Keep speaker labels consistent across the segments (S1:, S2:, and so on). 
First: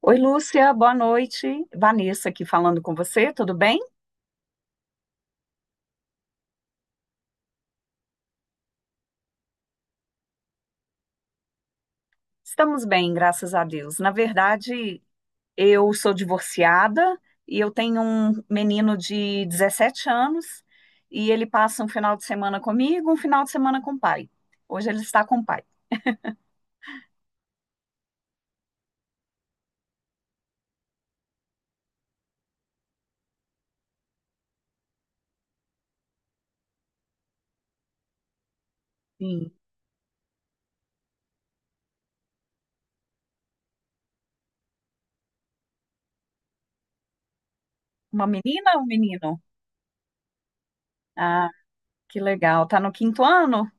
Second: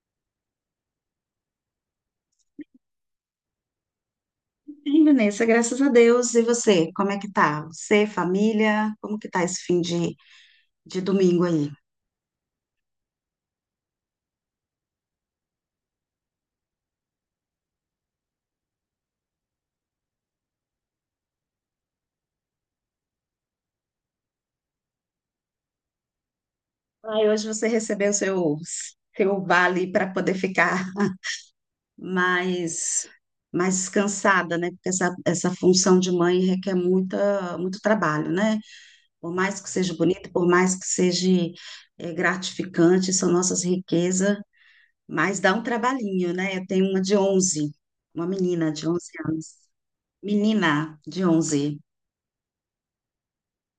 S1: Oi, Lúcia, boa noite. Vanessa aqui falando com você, tudo bem?
S2: Bem, Vanessa, graças a Deus. E você, como é que tá? Você, família, como que tá esse fim de domingo aí?
S1: Estamos bem, graças a Deus. Na verdade, eu sou divorciada e eu tenho um menino de 17 anos e ele passa um final de semana comigo, um final de semana com o pai. Hoje ele está com o pai.
S2: Ai, hoje você recebeu seu vale para poder ficar mais, mais descansada, né? Porque essa função de mãe requer muita, muito trabalho, né? Por
S1: Sim.
S2: mais que seja bonito, por mais que seja gratificante, são nossas riquezas, mas dá um trabalhinho, né? Eu tenho uma de 11,
S1: Uma
S2: uma menina
S1: menina ou um
S2: de 11
S1: menino?
S2: anos. Menina de
S1: Ah,
S2: 11.
S1: que legal. Tá no quinto ano?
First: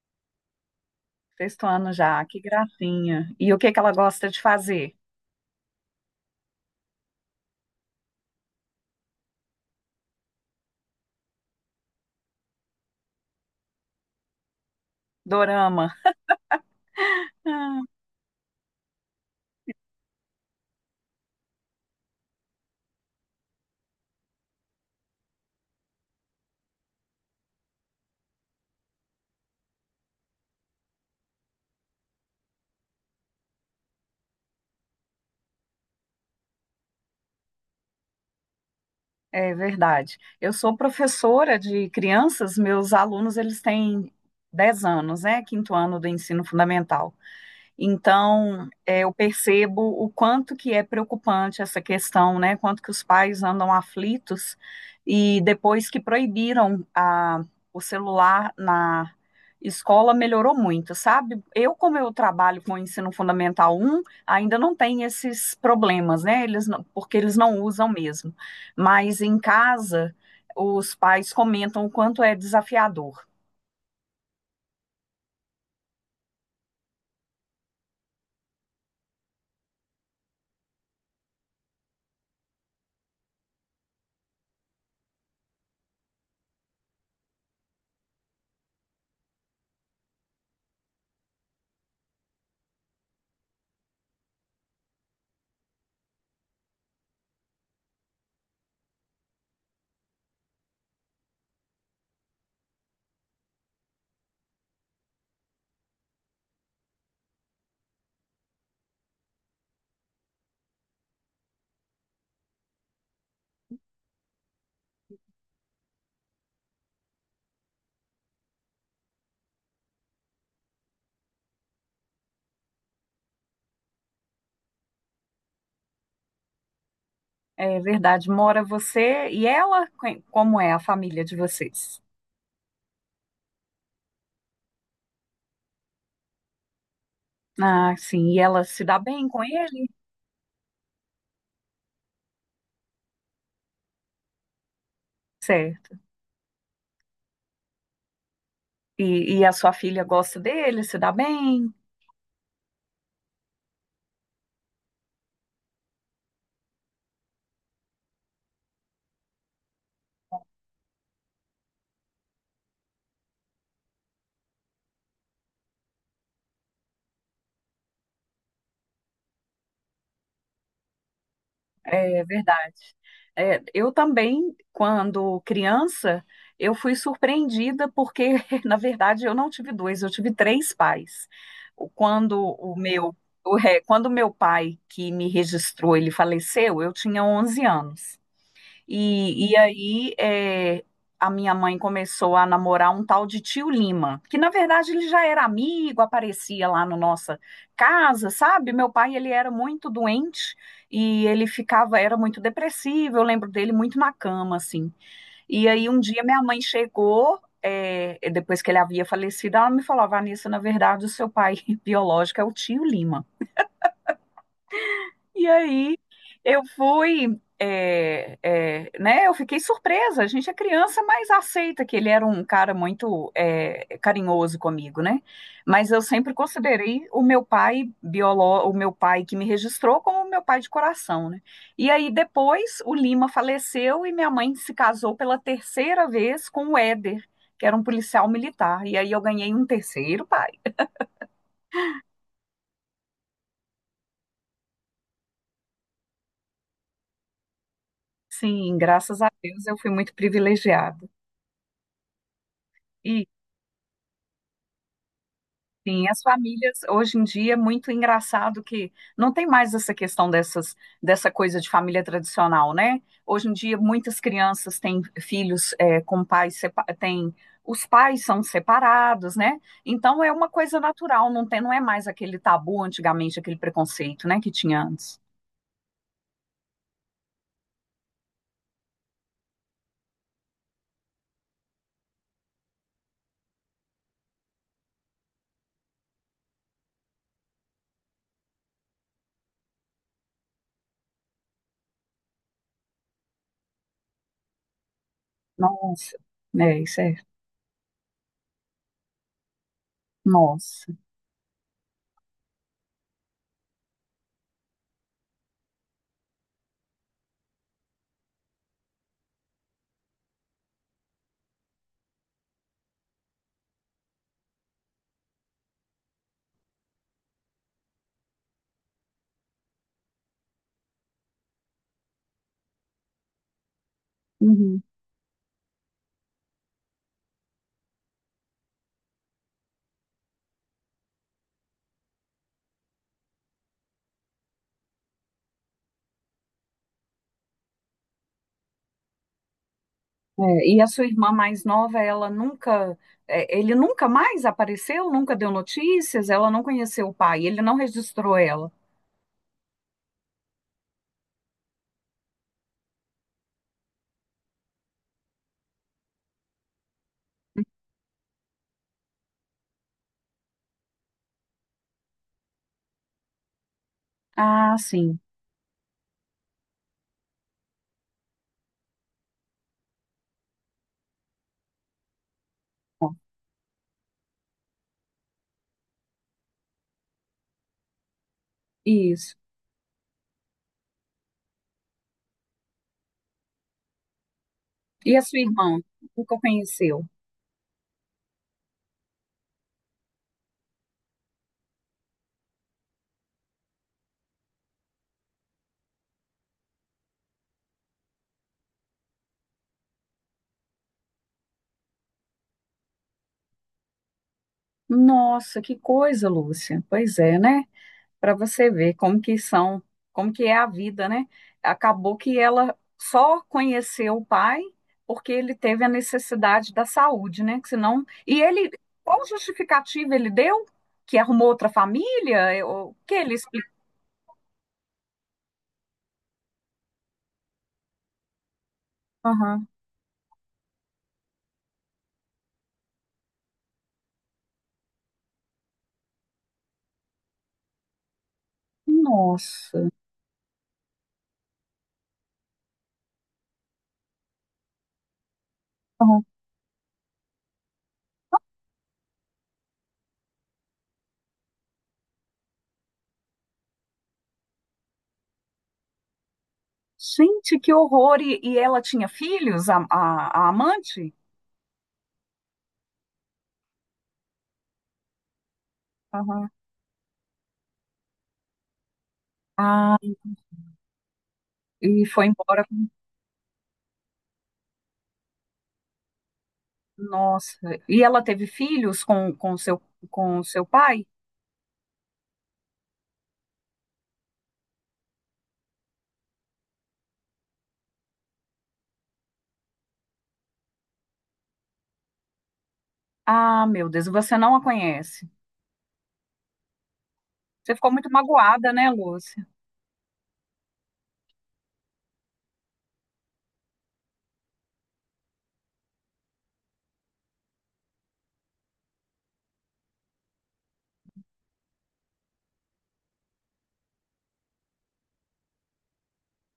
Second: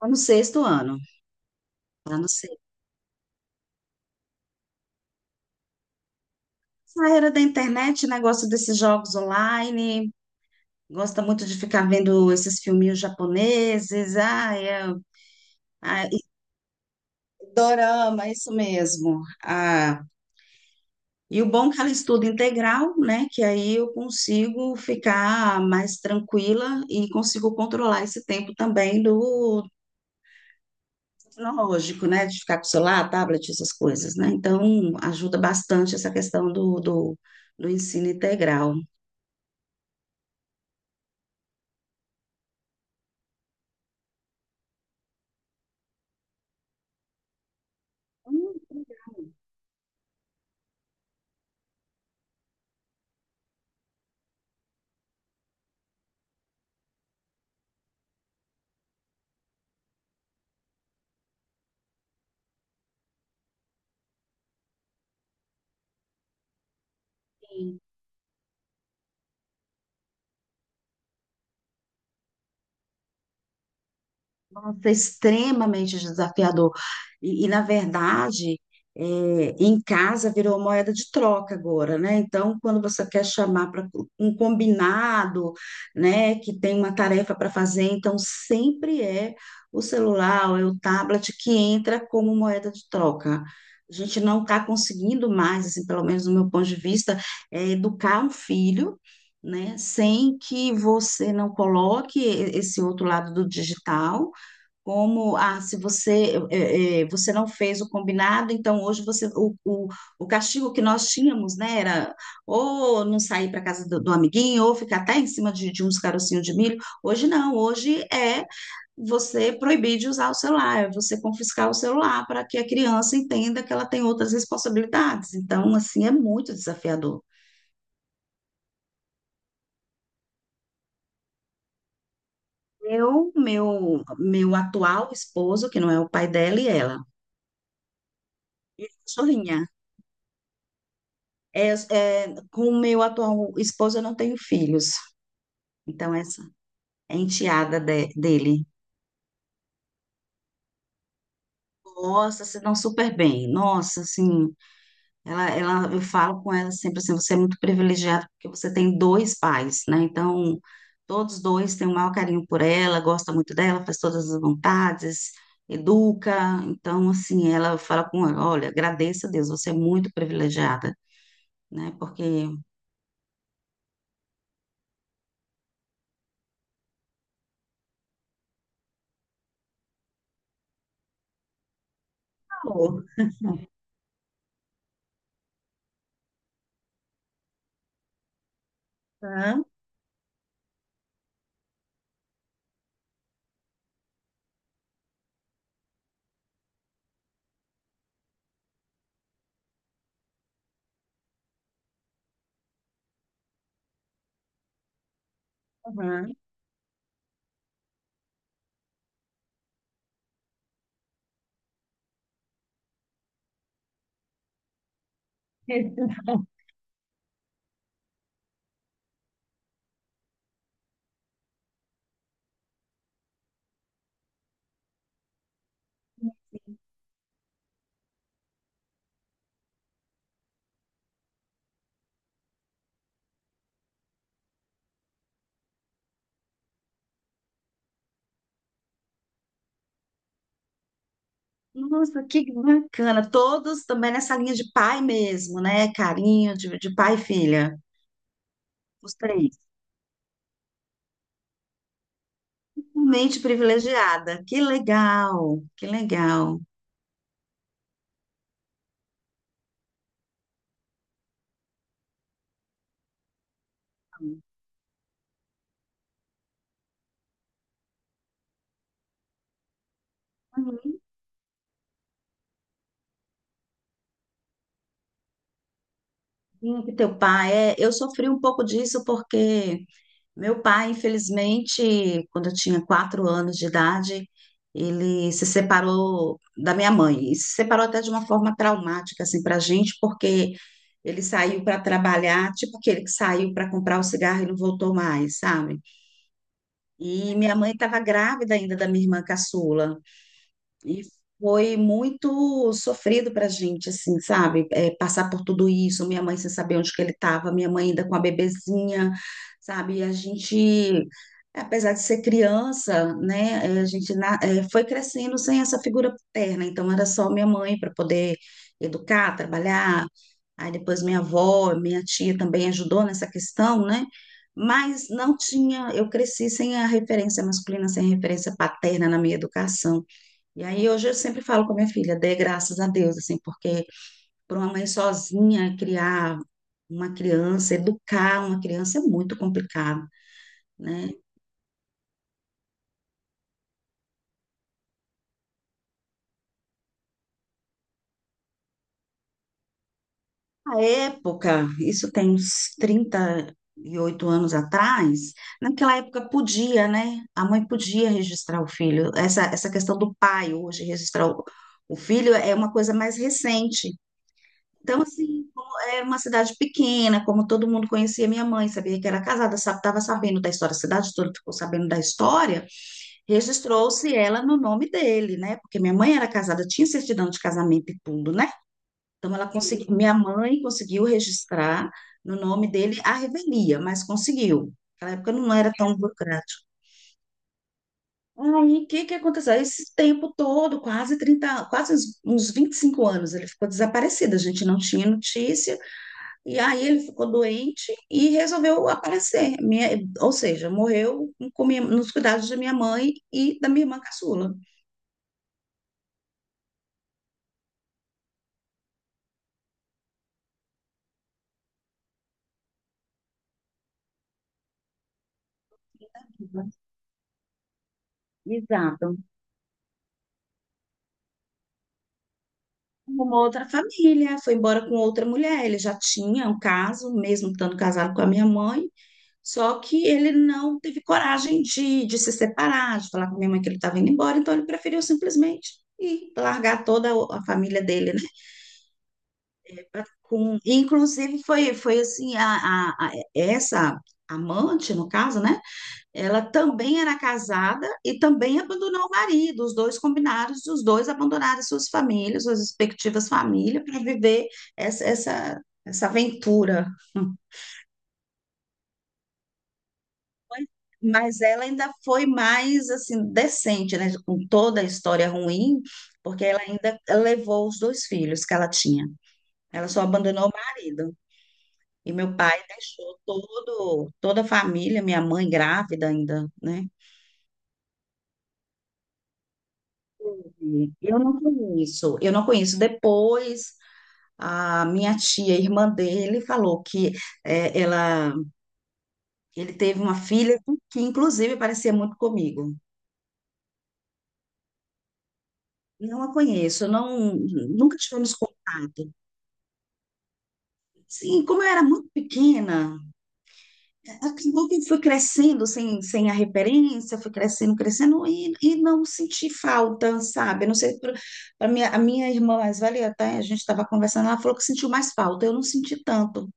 S2: Tô no sexto ano,
S1: Sexto ano
S2: tá
S1: já,
S2: no
S1: que
S2: sexto.
S1: gracinha. E o que que ela gosta de fazer?
S2: Essa era da internet, negócio desses jogos online, gosta muito de ficar vendo esses filminhos japoneses,
S1: Dorama.
S2: e
S1: Ah,
S2: dorama, isso mesmo. Ah, e o bom é que ela estuda integral, né? Que aí eu consigo ficar mais tranquila e consigo controlar esse tempo também do tecnológico, né? De ficar com o celular, tablet, essas coisas, né? Então, ajuda bastante essa questão do ensino integral.
S1: é verdade. Eu sou professora de crianças, meus alunos eles têm 10 anos, né? Quinto ano do ensino fundamental. Então, eu percebo o quanto que é preocupante essa questão, né? Quanto que os pais andam aflitos e depois que proibiram o celular na escola melhorou muito, sabe? Como eu trabalho com o ensino fundamental um ainda não tem esses problemas, né? Eles porque eles não
S2: Sim.
S1: usam mesmo. Mas em casa, os pais comentam o quanto é desafiador.
S2: Nossa, extremamente desafiador. Na verdade, é, em casa virou moeda de troca agora, né? Então, quando você quer chamar para um combinado, né, que tem uma tarefa para fazer, então sempre é o celular ou é o tablet que entra como moeda de troca. A gente não está conseguindo mais, assim, pelo menos do meu ponto de vista, educar um filho, né, sem que você não coloque esse outro lado do digital, como se você você não fez o combinado, então hoje o castigo que nós tínhamos, né, era ou não sair para casa do amiguinho, ou ficar até em cima de uns carocinhos de milho. Hoje não, hoje é você proibir de usar o celular, é você confiscar o celular para que a criança entenda que ela tem outras responsabilidades. Então, assim, é muito desafiador.
S1: É verdade. Mora você e ela? Como é a família de vocês?
S2: Meu atual esposo, que não é o pai dela, e ela,
S1: Ah, sim. E ela se dá bem com
S2: cachorrinha.
S1: ele?
S2: Com o meu atual esposo, eu não tenho filhos.
S1: Certo.
S2: Então, essa é enteada dele.
S1: E a sua filha gosta dele? Se dá bem?
S2: Nossa, se dão super bem. Nossa, assim, eu falo com ela sempre assim, você é muito privilegiado porque você tem dois pais, né? Então, todos dois têm um maior carinho por ela, gosta muito dela, faz todas as vontades, educa. Então, assim, ela fala com ela, olha, agradeça a Deus, você é muito privilegiada, né?
S1: É
S2: Porque...
S1: verdade. É, eu também, quando criança, eu fui surpreendida porque, na verdade, eu não tive dois, eu tive três pais. O- Quando
S2: Por
S1: o
S2: favor,
S1: meu, quando o meu pai que me registrou, ele faleceu, eu tinha 11 anos. E
S2: tá?
S1: aí a minha mãe começou a namorar um tal de tio Lima, que na verdade ele já era amigo, aparecia lá na nossa casa, sabe? Meu pai ele era muito doente e ele ficava, era muito depressivo, eu lembro dele muito na cama, assim. E aí um dia
S2: Uhum.
S1: minha mãe chegou, depois que ele havia falecido, ela me falou, "Ah, Vanessa, na verdade o seu pai biológico é o tio Lima. E aí eu fui, né? Eu fiquei surpresa. A gente é criança, mas aceita que ele era um cara muito carinhoso comigo, né? Mas eu sempre considerei o meu pai o meu pai que me registrou como o meu pai de coração, né? E aí depois o Lima faleceu e minha mãe se casou pela terceira vez com o Éder, que era um policial militar. E aí eu ganhei um terceiro pai.
S2: Nossa, que bacana. Todos também nessa linha de pai mesmo, né? Carinho de pai e filha.
S1: Sim,
S2: Os
S1: graças a
S2: três.
S1: Deus eu fui muito privilegiada.
S2: Mente privilegiada. Que legal, que
S1: Sim, as
S2: legal.
S1: famílias, hoje em dia, é muito engraçado que não tem mais essa questão dessa coisa de família tradicional, né? Hoje em dia, muitas crianças têm filhos com pais, os pais são separados, né? Então, é uma coisa natural, não tem, não é mais aquele tabu antigamente, aquele preconceito, né, que tinha antes.
S2: Sim, que teu pai é. Eu sofri um pouco disso porque meu pai, infelizmente, quando eu tinha 4 anos de idade, ele se separou da minha mãe. E se separou até de uma forma traumática, assim, pra gente, porque ele saiu para trabalhar, tipo aquele que saiu para comprar o cigarro e não voltou mais, sabe?
S1: Nossa, isso é,
S2: E minha mãe estava grávida ainda da minha irmã caçula.
S1: nossa.
S2: E foi muito sofrido pra gente, assim, sabe? Passar por tudo isso, minha mãe sem saber onde que ele estava, minha mãe ainda com a bebezinha, sabe? E a gente, apesar de ser criança, né? A gente foi crescendo sem essa figura paterna, então era só minha mãe para poder educar, trabalhar. Aí depois minha avó, minha tia também ajudou nessa questão, né?
S1: Uhum.
S2: Mas não tinha, eu cresci sem a referência masculina, sem a referência paterna na minha educação. E aí hoje eu sempre falo com a minha filha, dê graças a Deus, assim, porque para uma mãe sozinha criar uma criança, educar uma criança é muito complicado,
S1: É, e a sua
S2: né?
S1: irmã mais nova, ela nunca, é, ele nunca mais apareceu, nunca deu notícias, ela não conheceu o pai, ele não registrou ela.
S2: Na época, isso tem uns 38 anos atrás, naquela época podia, né? A mãe podia registrar o filho. Essa questão do pai hoje registrar o filho é uma coisa mais recente.
S1: Ah,
S2: Então,
S1: sim,
S2: assim, como era uma cidade pequena, como todo mundo conhecia minha mãe, sabia que era casada, estava sabendo da história, a cidade toda ficou sabendo da história,
S1: ó,
S2: registrou-se ela no nome dele, né? Porque minha mãe era casada, tinha certidão de casamento e tudo, né? Então,
S1: isso.
S2: ela conseguiu, minha mãe conseguiu registrar no nome dele a revelia, mas conseguiu. Naquela
S1: E a
S2: época
S1: sua
S2: não era
S1: irmã
S2: tão
S1: nunca
S2: burocrático.
S1: conheceu.
S2: Aí, o que que aconteceu? Esse tempo todo, quase 30, quase uns 25 anos, ele ficou desaparecido, a gente não tinha notícia. E aí ele ficou doente e resolveu aparecer. Ou seja, morreu com nos cuidados de minha mãe e da minha irmã caçula.
S1: Nossa, que coisa, Lúcia. Pois é, né? Para você ver como que são, como que é a vida, né? Acabou que ela só conheceu o pai porque ele teve a necessidade da saúde, né? Que senão, e ele,
S2: Exato.
S1: qual justificativa ele deu? Que arrumou outra família? Eu- O que ele
S2: Uma outra
S1: explicou?
S2: família, foi embora com outra mulher. Ele já tinha um caso, mesmo estando casado com a minha mãe,
S1: Aham.
S2: só que ele não teve coragem de se separar, de falar com a minha mãe que ele estava indo embora, então ele preferiu simplesmente ir largar toda a família dele
S1: Nossa.
S2: com, inclusive foi assim essa amante no caso, né?
S1: Aham.
S2: Ela também era casada e também abandonou o marido. Os dois combinaram, os dois abandonaram suas famílias, suas respectivas famílias para viver essa aventura.
S1: Gente, que horror! E ela tinha filhos, a amante?
S2: Mas ela ainda foi mais assim decente, né? Com toda a história ruim, porque
S1: Aham.
S2: ela ainda levou os dois filhos que ela tinha. Ela
S1: Ah,
S2: só abandonou o marido.
S1: e
S2: E
S1: foi
S2: meu pai
S1: embora.
S2: deixou todo, toda a família, minha mãe grávida ainda, né?
S1: Nossa. E ela teve filhos com seu
S2: E
S1: pai?
S2: eu não conheço. Depois, a minha tia, irmã dele, falou que eh, ela, ele teve uma filha que, inclusive, parecia muito comigo.
S1: Ah, meu Deus, e você não a conhece.
S2: Não a conheço, não,
S1: Você ficou
S2: nunca
S1: muito
S2: tivemos
S1: magoada, né,
S2: contato.
S1: Lúcia?
S2: Sim, como eu era muito pequena, acabou que fui crescendo sem a referência, fui crescendo, crescendo, e não senti falta, sabe? Eu não sei, a minha irmã mais velha, até a gente estava conversando, ela falou que sentiu mais falta, eu não senti tanto,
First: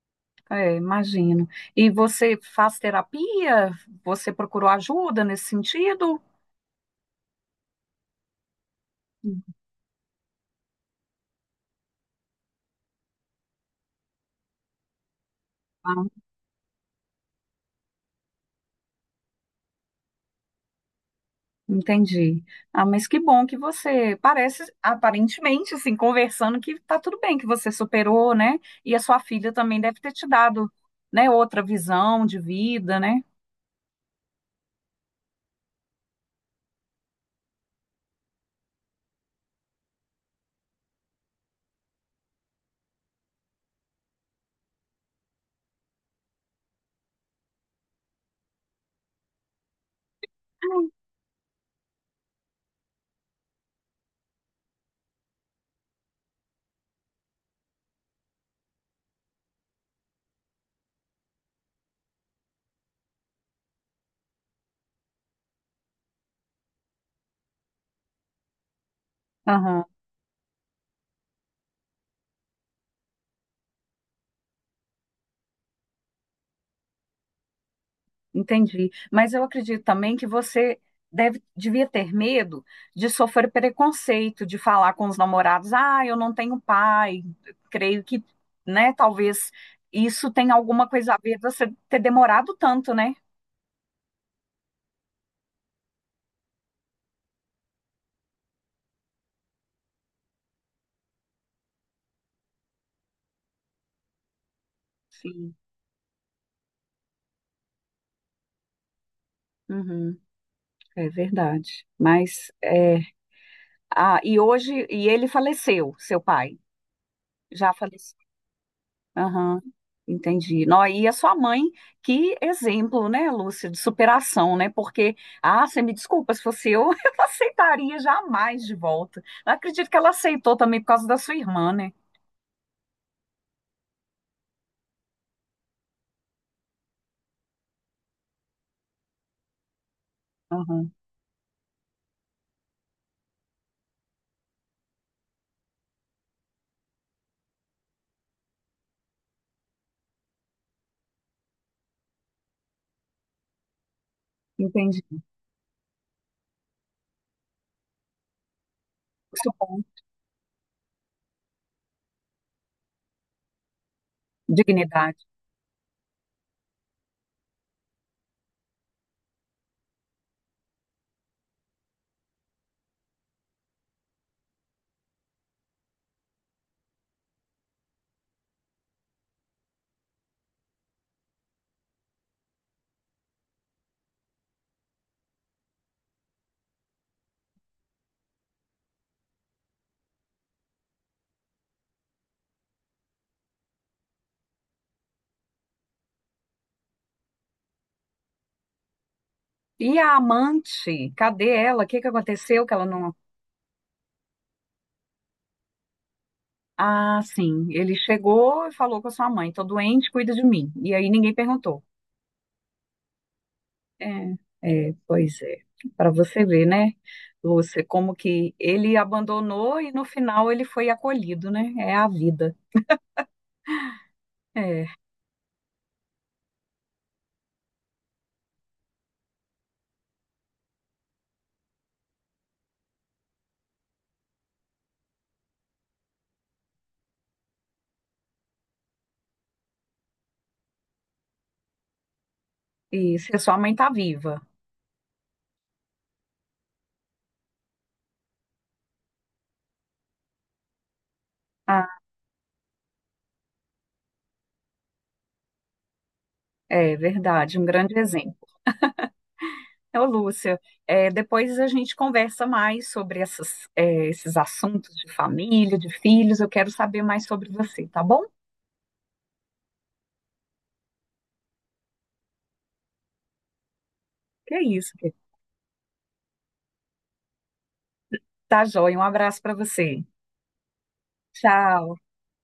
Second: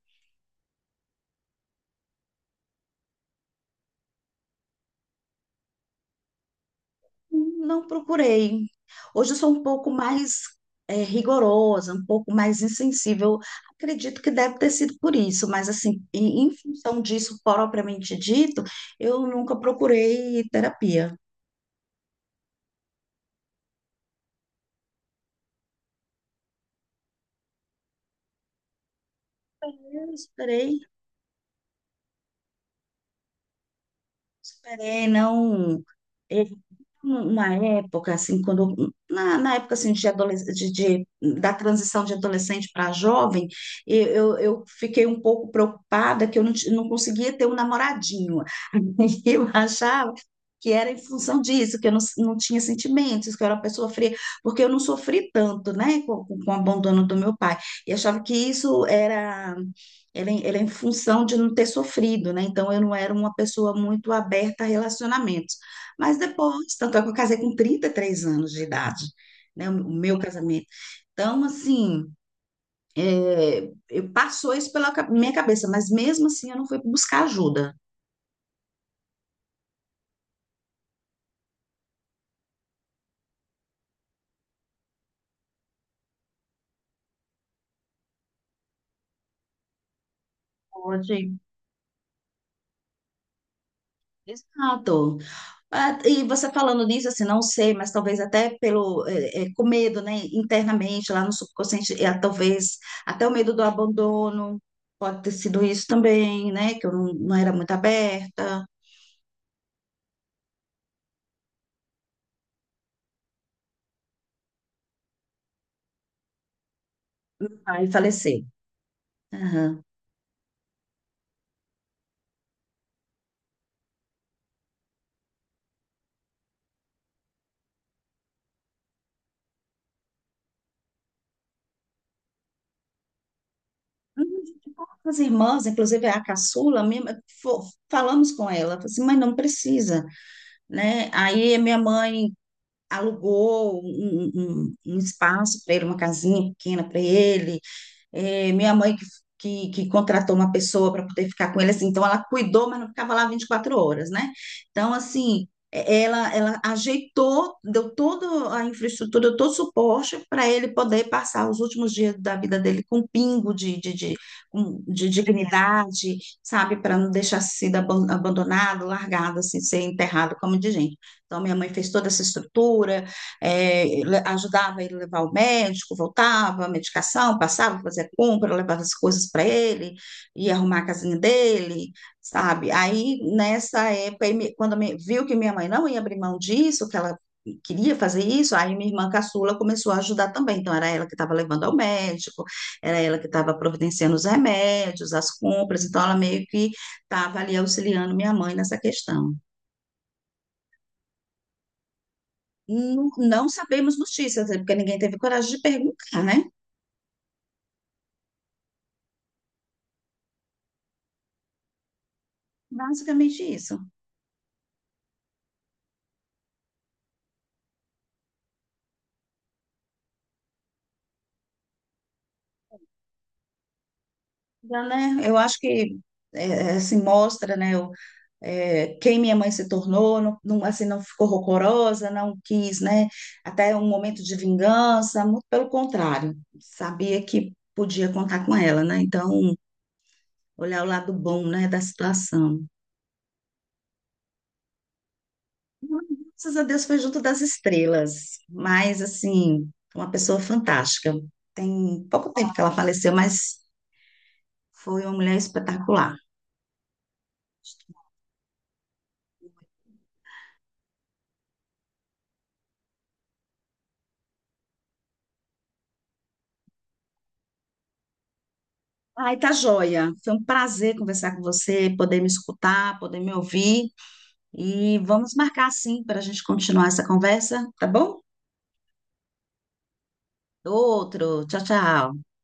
S1: É, imagino. E você faz terapia? Você procurou ajuda nesse sentido?
S2: não procurei. Hoje eu sou um pouco mais rigorosa, um pouco mais insensível, acredito que deve ter sido por isso, mas assim,
S1: Ah,
S2: em função disso propriamente dito, eu nunca procurei terapia.
S1: entendi. Ah, mas que bom que você parece, aparentemente, assim, conversando, que tá tudo bem, que você superou, né? E a sua filha também deve ter
S2: Eu
S1: te dado,
S2: esperei,
S1: né, outra visão de vida, né?
S2: esperei, não. Uma época, assim, quando, na época, assim, de adoles- de- da transição de adolescente para jovem, eu fiquei um pouco preocupada que eu não, ti- não conseguia ter um namoradinho, e eu achava que era em função disso, que eu não tinha sentimentos, que eu era uma pessoa fria, porque eu não sofri tanto, né, com o abandono do meu pai. E achava que isso era, era em função de não ter sofrido, né? Então eu não era uma pessoa muito aberta a relacionamentos. Mas depois, tanto é que eu casei com 33 anos de idade, né,
S1: Aham.
S2: o meu casamento. Então, assim. Eu passou isso pela minha cabeça, mas mesmo assim eu não fui buscar ajuda.
S1: Entendi. Mas eu acredito também que você devia ter medo de sofrer preconceito, de falar com os namorados, ah, eu não tenho pai. Creio que, né, talvez isso tenha alguma coisa a
S2: Pode.
S1: ver você ter demorado tanto, né?
S2: Exato. Ah, e você falando nisso, assim, não sei, mas talvez até com medo, né, internamente, lá no subconsciente, talvez até o medo do abandono, pode ter
S1: Sim.
S2: sido isso também, né, que eu não era muito aberta,
S1: Uhum. É verdade. Mas é. Ah, e ele faleceu, seu pai. Já
S2: aí
S1: faleceu.
S2: faleceu.
S1: Aham,
S2: Aham.
S1: entendi. Nó, e a sua mãe, que exemplo, né, Lúcia, de superação, né? Porque, ah, você me desculpa, se fosse eu, eu não aceitaria jamais de volta. Não acredito que ela aceitou também por causa da sua irmã, né?
S2: Hum, As irmãs, inclusive a caçula, falamos com ela, falou assim, mãe, não precisa,
S1: Aham,
S2: né, aí a minha mãe alugou um espaço para ele, uma casinha pequena para ele. Minha mãe que, contratou uma pessoa para poder ficar com ele, assim, então ela cuidou, mas não ficava lá 24 horas, né? Então,
S1: entendi.
S2: assim, ela ajeitou, deu toda a infraestrutura, deu
S1: Isso
S2: todo o
S1: bom,
S2: suporte para ele poder passar os últimos dias da vida dele com um pingo de
S1: dignidade.
S2: dignidade, sabe? Para não deixar sido abandonado, largado, assim, ser enterrado como de gente. Então, minha mãe fez toda essa estrutura, é, ajudava ele a levar o médico, voltava, medicação, passava, fazia compra, levava as coisas para ele, ia arrumar a casinha dele, sabe? Aí, nessa época, aí me- quando me- viu que minha mãe não ia abrir mão disso, que ela queria fazer isso, aí minha irmã caçula começou a ajudar também. Então, era ela que estava levando ao médico, era ela que estava providenciando os remédios, as compras, então ela meio que estava ali auxiliando minha mãe nessa questão.
S1: E a amante, cadê ela? O que que aconteceu que ela
S2: Não,
S1: não...
S2: não sabemos notícias, né, porque ninguém teve coragem de perguntar, né?
S1: Ah, sim, ele chegou e falou com a sua mãe, tô doente, cuida de mim. E aí ninguém perguntou.
S2: Basicamente isso.
S1: É, é, pois é. Para você ver, né, Lúcia, como que ele abandonou e no final ele foi acolhido, né? É a vida. É.
S2: Então, né, eu acho que assim, mostra, né, quem minha mãe se tornou, não, não, assim, não ficou rancorosa, não quis, né, até um momento de vingança, muito pelo contrário, sabia que podia contar com ela, né? Então, olhar o lado bom, né, da situação.
S1: E se sua mãe tá viva.
S2: Graças a Deus foi junto das estrelas, mas, assim, uma pessoa fantástica.
S1: Ah,
S2: Tem pouco tempo que ela faleceu, mas foi uma mulher espetacular.
S1: é verdade, um grande exemplo. Ô, Lúcia, depois a gente conversa mais sobre esses assuntos de família, de filhos. Eu quero saber mais sobre você, tá bom?
S2: Ai, tá joia. Foi um prazer conversar com você, poder me escutar, poder me ouvir.
S1: Que é isso.
S2: E vamos marcar sim para a gente continuar essa conversa, tá bom?
S1: Tá joia. Um abraço para você.
S2: Outro. Tchau,
S1: Tchau.
S2: tchau.